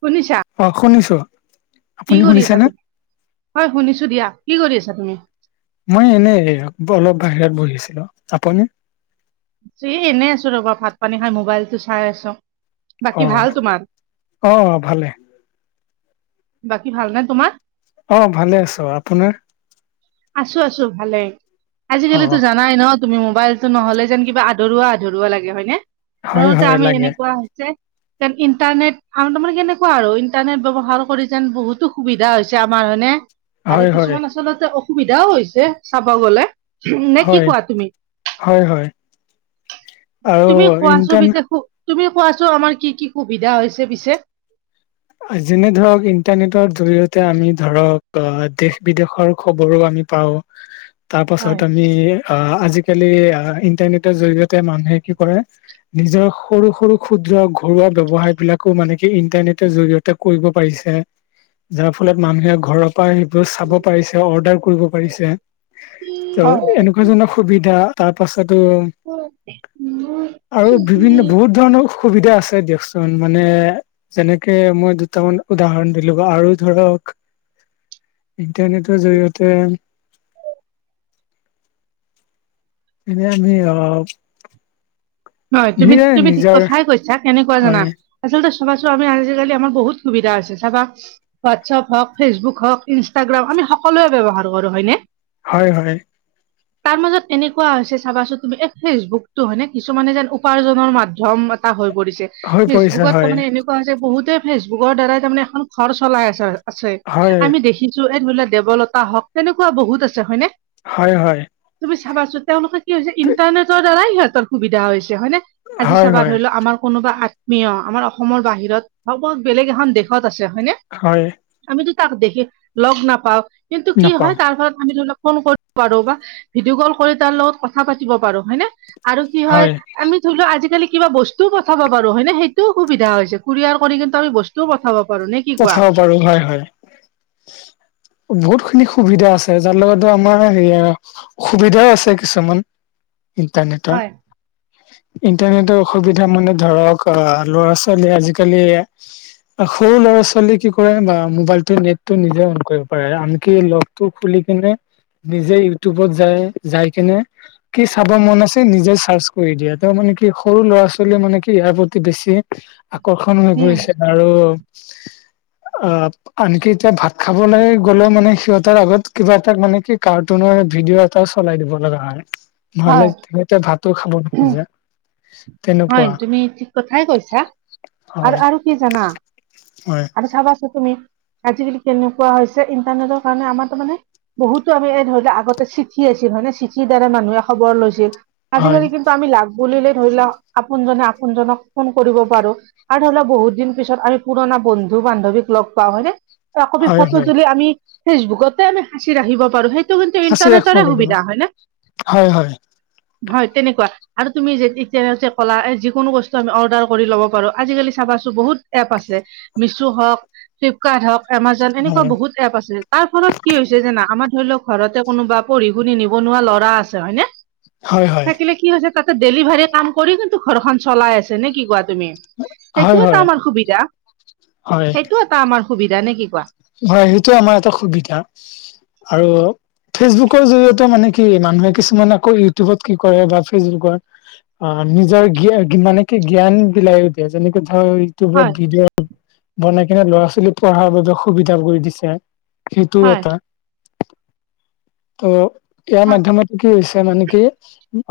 শুনিছা? অ শুনিছো। কি আপুনি কৰি আছা শুনিছেনে তুমি? হয় শুনিছো দিয়া, কি কৰি আছা তুমি? মই এনে এ অলপ বাহিৰত বহি আছিলো, আপুনি? এ এনেই আছো ৰবা, ভাত - পানী খাই মোবাইলতো চাই আছো। বাকী অহ, ভাল তোমাৰ অ ভালে। বাকী ভাল নে তোমাৰ? অ ভালে আছো, আপোনাৰ? আছো আছো ভালে, অ আজিকালিটো জান নাই ন, তুমি মোবাইলটো নহ'লে যেন কিবা আধৰুৱা আধৰুৱা লাগে হয় নে? হয় আৰুটো হয় আমি লাগে এনেকুৱা হৈছে। যেন ইণ্টাৰনেট আৰু তোমাৰ কেনেকুৱা আৰু ইণ্টাৰনেট ব্যৱহাৰ কৰি যেন বহুতো সুবিধা হৈছে আমাৰ হয়নে? আৰু হয় হয় কিছুমান আচলতে অসুবিধাও হৈছে চাব গলে উহুম নে কি হয় কোৱা তুমি? হয় হয় আৰু তুমি কোৱাচো ইণ্টাৰ পিছে সু- তুমি কোৱাছো আমাৰ কি কি সুবিধা হৈছে পিছে? আ যেনে ধৰক ইণ্টাৰনেটৰ জৰিয়তে আমি ধৰক আ দেশ - বিদেশৰ খবৰো আমি পাওঁ হয়। তাৰপাছত আমি আ আজিকালি আ ইণ্টাৰনেটৰ জৰিয়তে মানুহে কি কৰে নিজৰ সৰু - সৰু ক্ষুদ্ৰ ঘৰুৱা ব্যৱসায়বিলাকো মানে কি ইন্টাৰনেট ত জৰিয়তে কৰিব পাৰিছে। যাৰ ফলত মানুহে ঘৰৰ পৰা সেইবোৰ চাব পাৰিছে, অৰ্ডাৰ কৰিব পাৰিছে। হয় ত' এনেকুৱা ধৰণৰ সুবিধা তাৰ পাছতো ম আৰু [inaudible] [unintelligible] সুবিধা আছে দিয়কচোন মানে যেনে কে মই দুটামান উদাহৰণ দিলো বা আৰু ধৰক ইণ্টাৰনেটৰ জৰিয়তে এনে আমি অ নহয়, তুমি তুমি ঠিক নিজৰ কথাই কৈছা কেনেকুৱা জানা? হয় আচলতে চাবাচো আমি আজিকালি আমাৰ বহুত সুবিধা আছে চাবা হোৱাটছএপ হওক, ফেচবুক হওঁক, ইনষ্টাগ্ৰাম আমি সকলোৱে ব্যৱহাৰ কৰোঁ হয়নে? হয় হয়। তাৰ মাজত এনেকুৱা হৈছে চাবাচোন তুমি এই ফেচবুকটো হয় নে। ছুমানে যেন উপাৰ্জনৰ মাধ্যম এটা হৈ পৰিছে হৈ পৰিছে ফেচবুকত হয় তাৰমানে এনে। কোৱা হৈছে বহুতে ফেচবুকৰ দ্বাৰাই তাৰমানে এখন ঘৰ চলাই আছে আছে হয় আমি দেখি। ছো এই ধৰি ল দেৱলতা হওক তেনেকুৱা বহুত আছে হয়নে। হয় হয়। তুমি চাবাচোন তেওঁলোকে কি হৈছে ইণ্টাৰনেটৰ দ্বাৰাই সিহঁতৰ সুবিধা হৈছে হয়নে। আাজি হয় চাবা হয় ধৰি লও আমাৰ কোনোবা আত্মীয় আমাৰ অসমৰ বাহিৰত বা কোনো বেলেগ এখন দে। শত আছে হয়নে হয় আমিতো তাক দেখি লগ নাপাও। কিন্তু কি নাপাওঁ হয় তাৰ ফলত আমি ধৰি ল ফোন কৰ। পাৰো বা ভিডিঅ' কল কৰি তাৰ লগত কথা পাতিব পাৰো হয়নে আৰু কি হয় আমি। ধৰি ল আজিকালি কিবা বস্তু পঠাব পাৰো হয় নে সেইটোও সুবিধা হৈছে কুৰিয়াৰ কৰি কিন্তু আমি বস্তুও পঠাব। পাৰো নে কি কোৱা। পাৰো হয় হয়। বহুত খিনি সুবিধা আছে যাৰ লগত আমাৰ হেৰি আ। সুবিধাই আছে কিছুমান ইন্টাৰনেটৰ। হয় ইণ্টানেটৰ অসুবিধা মানে ধৰক ল'ৰা- ছোৱালী আজিকালি। আ সৰু লৰা। ছোৱালী কি কৰে বা মোবাইলটো নেটটো নিজে অন কৰিব পাৰে আনকি লক টো খুলি কিনে। নিজেই উটিউবত যায় যাই কিনে। কি চাব মন আছে নিজে চাৰ্চ কৰি দিয়ে তেওঁ মানে কি সৰু ল'ৰা ছোৱালীয়ে মানে কি ইয়াৰ প্ৰতি বেছি। আকৰ্ষণ হৈ উম পৰিছে আৰু আ। আনকি এতিয়া ভাত খাবলে গ'লেও মানে সিহতৰ আগত কিবা এটা মানে কি কাৰ্টুনৰ ভিডিঅ'। টা চলাই দিব লগা হয় নহলে হয় সিহঁতে ভাতো খাব নোখোজে। হয় তেনেকুৱা তুমি ঠিক কথাই কৈছা হয়, আৰু আৰু কি জানা। হয়। আৰু চাবাচোন তুমি আজিকালি কেনেকুৱা হৈছে ইণ্টাৰনেটৰ কাৰণে আমাৰ তো মানে। বহুতো আমি এই ধৰি লও আগতে চিঠি আছিল হয় নে চিঠিৰ দ্বাৰা মানুহে খবৰ লৈছিল। হয়, আজিকালি কিন্তু আমি লাগ বুলিলে ধৰি ল আপোনজনে আপোনজনক ফোন কৰিব পাৰো। আৰু ধৰি ল বহুত দিন পিছত আমি পুৰণা বন্ধু - বান্ধৱীক লগ পাও হয়নে। [inaudible] কপি হয়, ফটো হয় তুলি আমি ফেচবুকতে আমি সাঁচি ৰাখিব পাৰো সেই। [inaudible] আছে ইণ্টাৰনেটৰ সুবিধা হয় নে। হয়, হয়, হয়। হয় তেনেকুৱা আৰু তুমি যেতি। তে হৈছে কলা এ যিকোনো বস্তু আমি অৰ্ডাৰ কৰি লব পাৰো আজিকালি চাবাচোন বহুত এপ আছে। মিছো হক ফ্লিপকাৰ্ট হক এমাজন এনেকুৱা হয়, বহুত। এপ আছে তাৰ ফলত কি হৈছে জানা আমাৰ ধৰি লও ঘৰতে কোনোবা পঢ়ি শুনি নিবনুৱা ল'ৰা আছে হয়নে। হয়, হয়, থাকিলে কি হৈছে তাতে ডেলিভাৰী কাম কৰি কিন্তু ঘৰখন চলাই আছে নে কি কোৱা। তুমি হয়, সেইটো এটা হয়, আমাৰ সুবিধা সেইটো এটা আমাৰ সুবিধা নে কি কোৱা। হয় সেইটো আমাৰ এটা সুবিধা আৰু। ফেচবুকৰ জৰিয়তে মানে কি মানুহে কিছুমানে আকৌ ইউটিউবত কি কৰে বা ফেচবুকত। অ নিজৰ জ্ঞা মানে কি জ্ঞান বিলাই দিয়ে যেনেকে ধৰ। টোবত হয় ভিডিঅ' বনাই কিনে ল'ৰা-ছোৱালী পঢ়াৰ বাবে সুবিধা কৰি দিছে। সেইটো হয় এটা ত। ইয়াৰ হয় মাধ্যমত কি হৈছে মানে কি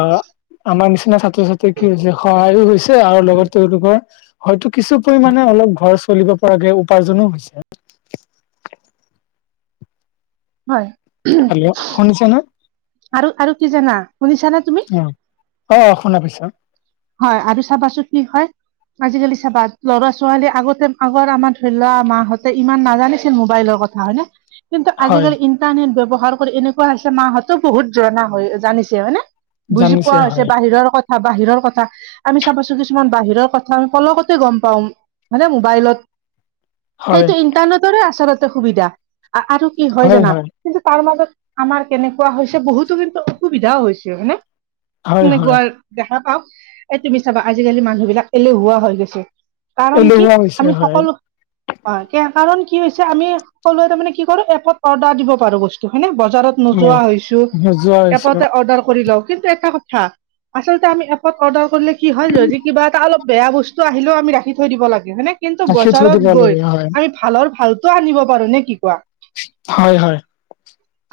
অ আমাৰ নিচিনা ছা। ত্ৰ-ছাত্ৰীৰ কি হৈছে সহায়ো হৈছে আৰু লগত তেওঁলোকৰ। হয়তো কিছু পৰিমাণে অলপ ঘৰ চলিব পৰাকে উপাৰ্জনো হৈছে। হয় হেল্ল' শুনিছে নে? [inaudible] আৰু আৰু কি জানা শুনিছানে তুমি। অঁ শুনা পাইছো। হয় আৰু চাবাচোন কি হয়? আজিকালি চাবা ল'ৰা ছোৱালী আগতে আগৰ আমাৰ ধৰি লোৱা মাঁ হতে ইমান নাজানিছিল মোবাইলৰ কথা। হয়নে? কিন্তু হয় আজিকালি ইণ্টাৰনেট ব্যৱহাৰ কৰি এনেকুৱা হৈছে মাহঁতো বহুত জনা হয় জানিছে হয়নে। বুজি জানিছে পোৱা হয়। হৈছে বাহিৰৰ কথা বাহিৰৰ কথা- আমি চাবা চোন কিছুমান বাহিৰৰ কথা আমি পলকতে গম পাওঁ মানে মোবাইলত- হয় সেইটো ইণ্টাৰনেটৰে আচলতে সুবিধা আৰু কি হয় জানা- কিন্তু তাৰ মাজত আমাৰ কেনেকুৱা হৈছে বহুতো কিন্তু অসুবিধাও হৈছে হয়নে? হয় হয় সেনেকোৱা দেখা পাওঁ। এ তুমি চাবা আজিকালি মানুহ বিলাক এলেহুৱা হৈ গৈছে। কাৰণ কি, এলেহুৱা হৈছে আমি হয় সকলো- হয়। কাৰণ কি হৈছে আমি সকলোৱে তাৰ মানে কি কৰো এপত অৰ্ডাৰ দিব পাৰো বস্তু হয়নে? বজাৰত- হয়। নোযোৱা হৈছোঁ, নোযোৱা হৈছে এপটে অৰ্ডাৰ কৰি লওঁ কিন্তু এটা কথা আচলতে আমি এপ- অৰ্ডাৰ কৰিলে কি হয় যদি কিবা এটা অলপ বেয়া বস্তু আহিলও আমি ৰাখি থৈ দিব লাগে হয়নে? কিন্তু ৰাখি থৈ দিব বজাৰত লাগে গৈ হয় আমি ভালৰ ভালতটো আনিব পাৰো নে কি কোৱা? হয়, হয়।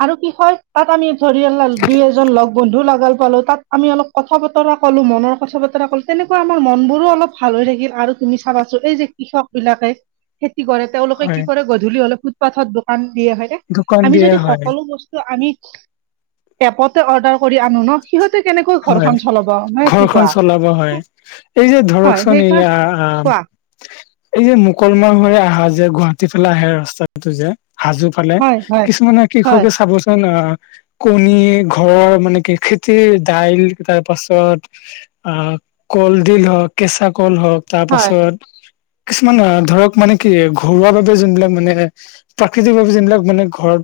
আৰু কি কয় তাত আমি ধৰিল দুই - এজন লগ বন্ধু লগাল পালো তাত আমি অলপ কথা বতৰা- কলো মনৰ কথা বতৰা কলো। তেনেকুৱা আমাৰ মন বোৰো অলপ ভাল হৈ থাকিল আৰু তুমি চাবাচো এই যে কৃষক বিলাকে- খেতি কৰে, তেওঁলোকে কি হয় কৰে গধূলি হলে ফুটপাথত দোকান দিয়ে হয়নে? দোকান আমি দিয়ে যদি হয় সকলো বস্তু- আমি এপতে অৰ্ডাৰ কৰি আনো ন, সিহঁতে কেনেকৈ হয় ঘৰখন চলাব। নহয় কি ঘৰখন কোৱা চলাব হয়। এই যে হয় ধৰকচোন সেইকাৰ এইয়া- কোৱা এই যে মুকলময় হৈ আহা যে গুৱাহাটী ফালে আহে ৰাস্তাটো যে হাজো- ফালে হয় হয় কিছুমানে হয় কৃষকে চাবচোন আহ- কণী ঘৰৰ, মানে কি খেতি- দাইল তাৰ পাছত আ কলডিল হওঁক, কেঁচা কল হওঁক। তাৰ হয় হয় পাছত কিছুমান ধৰক মানে কি ঘৰুৱা বাবে যোনবিলাক মানে- প্ৰাকৃতিক ভাৱে যোনবিলাক মানে ঘৰ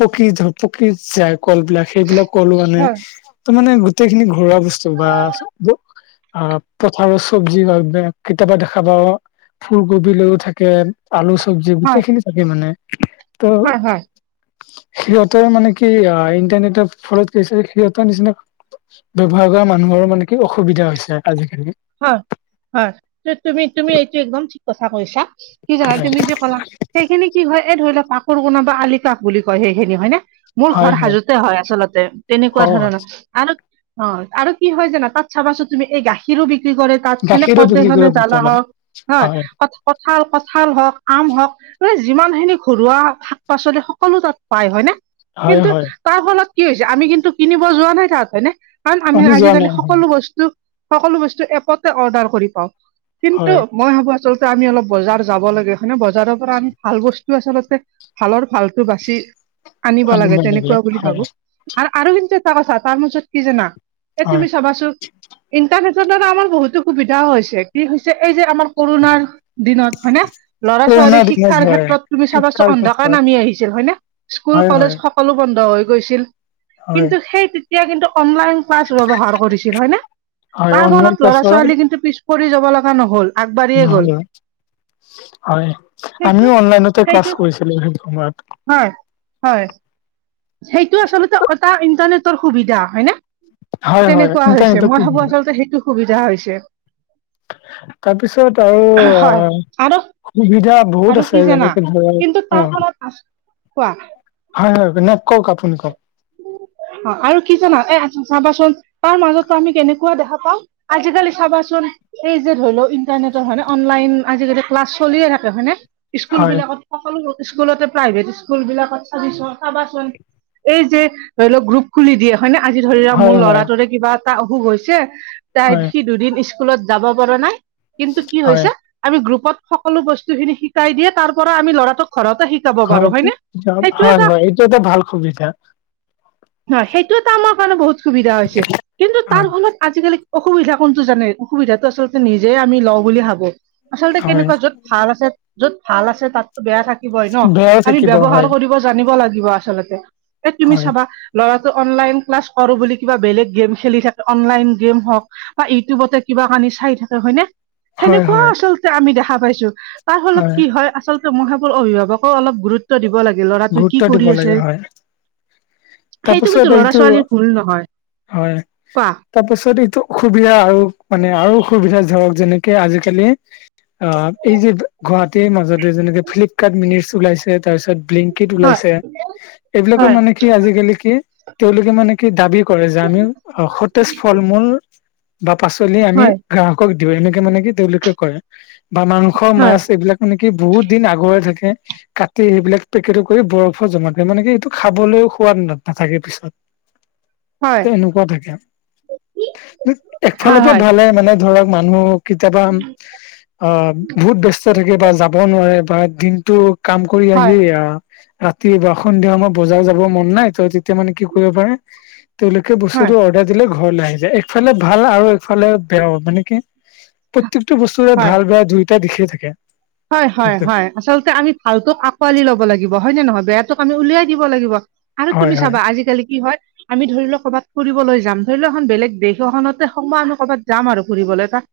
পকি পকি যায় কলবিলাক। সেইবিলাক কলো মানে হয় ত মানে গোটেই খিনি ঘৰুৱা বস্তু বা- অ পথাৰত চব্জি কেতিয়াবা দেখা পাওঁ, ফুলকবি লৈও থাকে। আলু চব্জি গোটেই খিনি থাকে মানে। ত' হয়, হয়। সিহঁতৰ মানে কি অঁ ইণ্টাৰনেটৰ ফলত কি হৈছে সিহঁতৰ নিচিনা- ব্যৱহাৰ কৰা মানুহৰো মানে কি অসুবিধা হৈছে আজিকালি। হয়, হয় তুমি তুমি এইটো একদম ঠিক কথা কৈছা, কি জানা তুমি যে কলা- সেইখিনি কি হয়, এই ধৰি লোৱা কাকোৰ কোন বা আলি কাষ বুলি কয় সেইখিনি হয় ন। মোৰ ঘৰ হাজোতে হয় আচলতে তেনেকুৱা অ ধৰণৰ। আৰু অঁ আৰু কি হয় জানা তাত চাবাচোন তুমি এই গাখীৰো বিক্ৰী কৰে। তাত মানে গাখীৰো বিক্ৰী কদেশখনে কৰে জ্বালা বটলত হওঁক হয়, কঁঠাল কঁঠাল হওঁক, আম হওঁক। এই যিমান খিনি ঘৰুৱা শাক পাচলি সকলো তাত পায় হয় নে। হয় কিন্তু হয় তাৰ ফলত কি হৈছে আমি কিন্তু কিনিব যোৱা নাই তাত হয়নে? কাৰণ আমি যোৱা আজিকালি নাই হয় সকলো বস্তু সকলো বস্তু এপতে অৰ্ডাৰ কৰি পাওঁ। হয় কিন্তু- মই ভাবো আচলতে আমি অলপ বজাৰ যাব লাগে, হয়নে? বজাৰৰ পৰা আমি ভাল বস্তু আচলতে- ভালৰ ভালতো বাচি আনিব লাগে তেনেকুৱা বুলি ভাবো। আৰু আৰু কিন্তু এটা কথা তাৰ মাজত কি জানা, এই হয় তুমি চাবাচোন- ইণ্টাৰনেটৰ দ্বাৰা আমাৰ বহুতো সুবিধাও হৈছে কি হৈছে এই যে আমাৰ কৰোণাৰ দিনত হয়নে। ল'ৰা পুৰণা ছোৱালী দিনত শিক্ষাৰ হয় ক্ষেত্ৰত তুমি চাবাচোন শিক্ষাৰ অন্ধকাৰ ক্ষেত্ৰত নামি আহিছিল হয় নে স্কুল হয় হয় কলেজ। সকলো বন্ধ হৈ গৈছিল হয় কিন্তু সেই তেতিয়া কিন্তু অনলাইন ক্লাছ ব্যবহাৰ কৰিছিল হয় নে। হয় তাৰ অনলাইন ফলত ল'ৰা ক্লাছৰ ছোৱালী কিন্তু পিছ পৰি যাব লগা নহল আগবাঢ়িয়ে গ'ল। নহয় হয় সেইটো আমিও অনলাইনতে ক্লাছ সেইটো কৰিছিলো সেইটো সময়ত। হয় হয়। সেইটো আচলতে এটা ইন্টাৰনেটৰ সুবিধা হয় নে। হয় হয় তেনেকুৱা হৈছে ইণ্টাৰনেটৰ মই ভাবো সুবিধা আচলতে সেইটো সুবিধা হৈছে। তাৰপিছত হয় আৰু। আৰু সুবিধা বহুত আৰু আছে কি জানা যেনেকে কিন্তু ধৰক অ। তাৰ ফলত আচ- কোৱা। হয় হয় নে কওক আপুনি কওক। অ আৰু কি জানা এ চাবাচোন তাৰ মাজতো আমি কেনেকুৱা দেখা পাওঁ। আজিকালি চাবা চুন এই যে ধৈলক হিন। ইন্টাৰনেটৰ হয়নে অনলাইন আজিকালি ক্লাছ চলিয়ে থাকে হয়নে স্কুল হয় বিলাকত। সকলো স্কুলতে প্ৰাইভেট স্কুল বিলাকত চাবিচোন চাবাচোন এই যে। ধৰি লওক গ্ৰুপ খুলি দিয়ে হয়নে আজি ধৰি ল হয় মোৰ হয় লৰাটোৰে কিবা এটা অসুখ হৈছে। তাই হয় সি দুদিন স্কুলত যাব পৰা নাই কিন্তু কি হয় হৈছে। আমি গ্ৰুপত সকলো বস্তু খিনি শিকাই দিয়ে তাৰ পৰা আমি ল'ৰাটোক ঘৰতে শিকাই। ঘৰতে হয় হয় এইটো এটা ভাল সুবিধা। হয় সেইটো এটা আমাৰ কাৰণে বহুত সুবিধা হৈছে কিন্তু তাৰ হয় সময়ত। আজিকালি অসুবিধা কোনটো জানে অসুবিধাটো আচলতে নিজে আমি লওঁ বুলি ভাবো আচলতে হয় কেনেকুৱা য'ত। ভাল আছে যত ভাল আছে তাত বেয়া থাকিব হয় ন বেয়াও আমি থাকিব হয় ব্যৱহাৰ কৰিব। জানিব লাগিব আচলতে। এ তুমি হয় চাবা ল'ৰাটো অনলাইন ক্লাছ কৰো বুলি কিবা বেলেগ গেম খেলি থাকে অনলাইন গেম হওক। বা ইউটিউবতে কিবা কানি চাই থাকে হয় নে। হয় হয় সেনেকুৱাও আচলতে আমি দেখা পাইছো তাৰ ফলত কি হয় আচল। কিন্তু মই ভাবো অভিভাৱকও অলপ গুৰুত্ব দিব লাগে ল'ৰাটো গুৰুত্ব কি দিব কৰি লাগে আছে। হয় সেইটো কিন্তু তাৰপাছত ল'ৰা এইটো ছোৱালীৰ ভুল নহয় হয়। কোৱা? তাৰ পাছত এইটো অসুবিধা আৰু মানে আৰু অসুবিধা ধৰক যেনেকে আজিকালি। অ এই যে গুৱাহাটীৰ মাজত। যেনেকে ফ্লিপকাৰ্ট মিনটছ উলাইছে তাৰ পিছত বিলিংকিট হয়, ওলাইছে। এইবিলাকৰ হয়, মানে কি আজিকালি কি তেওঁলোকে মানে কি দাবী। কৰে যে হয়, আমি সতেজ ফল মূল বা পাচলি আমি। হয়। গ্ৰাহকক দিও এনেকে মানে কি তেওঁলোকে কৰে বা মাংস হয়। হয়, মাছ এইবিলাক। মানে কি বহুত দিন আগৰে থাকে কাটি সেইবিলাক। পেকেটটো কৰি বৰফো জমা দিয়ে মানে কি এইটো খাবলৈও সোৱাদ নাথাকে পিছত। হয়। ত এনেকুৱা থাকে হয়, এফালৰ পৰা হয়, ভালে মানে ধৰক মানুহ। কেতিয়াবা অ বহুত ব্যস্ত থাকে বা যাব নোৱাৰে বা দিনটো। কাম কৰি আহি অ। ৰাতি বা সন্ধিয়া আমাৰ বজাৰ যাব মন নাই ত তেতিয়া মানে কি কৰিব পাৰে। তেওঁলোকে বস্তুটো অৰ্ডাৰ দিলে ঘৰলৈ আহি যায় একফালে ভাল আৰু একফালে বেয়াও মানে কি। প্ৰত্যেকটো বস্তুৰে হয়। ভাল বেয়া দুয়োটাই দিশেই থাকে। হয় হয় সেইটোৱে হয় আচলতে আমি ভালটোক আঁকোৱালি লব লাগিব হয় নে নহয় বেয়াটোক আমি উলিয়াই দিব লাগিব। আৰু হয় তুমি হয় চাবা আজিকালি কি হয়। আমি ধৰি লও ক'ৰবাত ফুৰিবলৈ যাম ধৰি লও এখন বেলেগ দেশ এখনতে হওক আমি কৰ'বাত যাম আৰু ফুৰিবলৈ তাত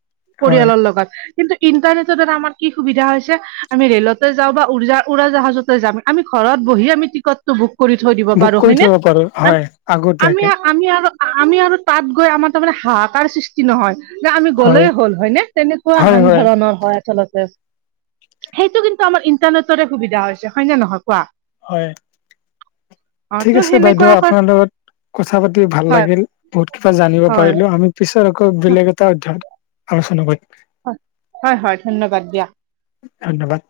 হয় পৰিয়ালৰ লগত। কিন্তু ইণ্টাৰনেটত আমাৰ এটা কি সুবিধা হৈছে আমি ৰেলতে যাওঁ বা উৰাজাহাজতে যাম আমি ঘৰত বহি আমি টিকট বুক কৰি থৈ দিব বুক পাৰো কৰি হয় নে? থব পাৰো হয় আমি আগতীয়াকে আমি আৰু আমি আৰু তাত গৈ আমাৰ তাৰমানে হাহাকাৰ সৃষ্টি নহয়। যে আমি হয় গ'লেই হ'ল হয়নে তেনেকুৱা হয় আন হয় ধৰণৰ হয় আচলতে। সেইটো কিন্তু আমাৰ ইণ্টাৰনেটৰে সুবিধা হৈছে। হয়নে নহয় কোৱা? হয়, অ ঠিক ত' আছে বাইদেউ সেনেকুৱাকৈ আপোনাৰ লগত কথা পাতি ভাল হয় লাগিল, বহুত কিবা জানিব হয় পাৰিলো। আমি পিছত আকৌ বেলেগ এটা অধ্যায় আলোচনা কৰিম। হয় হয় হয়, ধন্যবাদ দিয়া। ধন্যবাদ।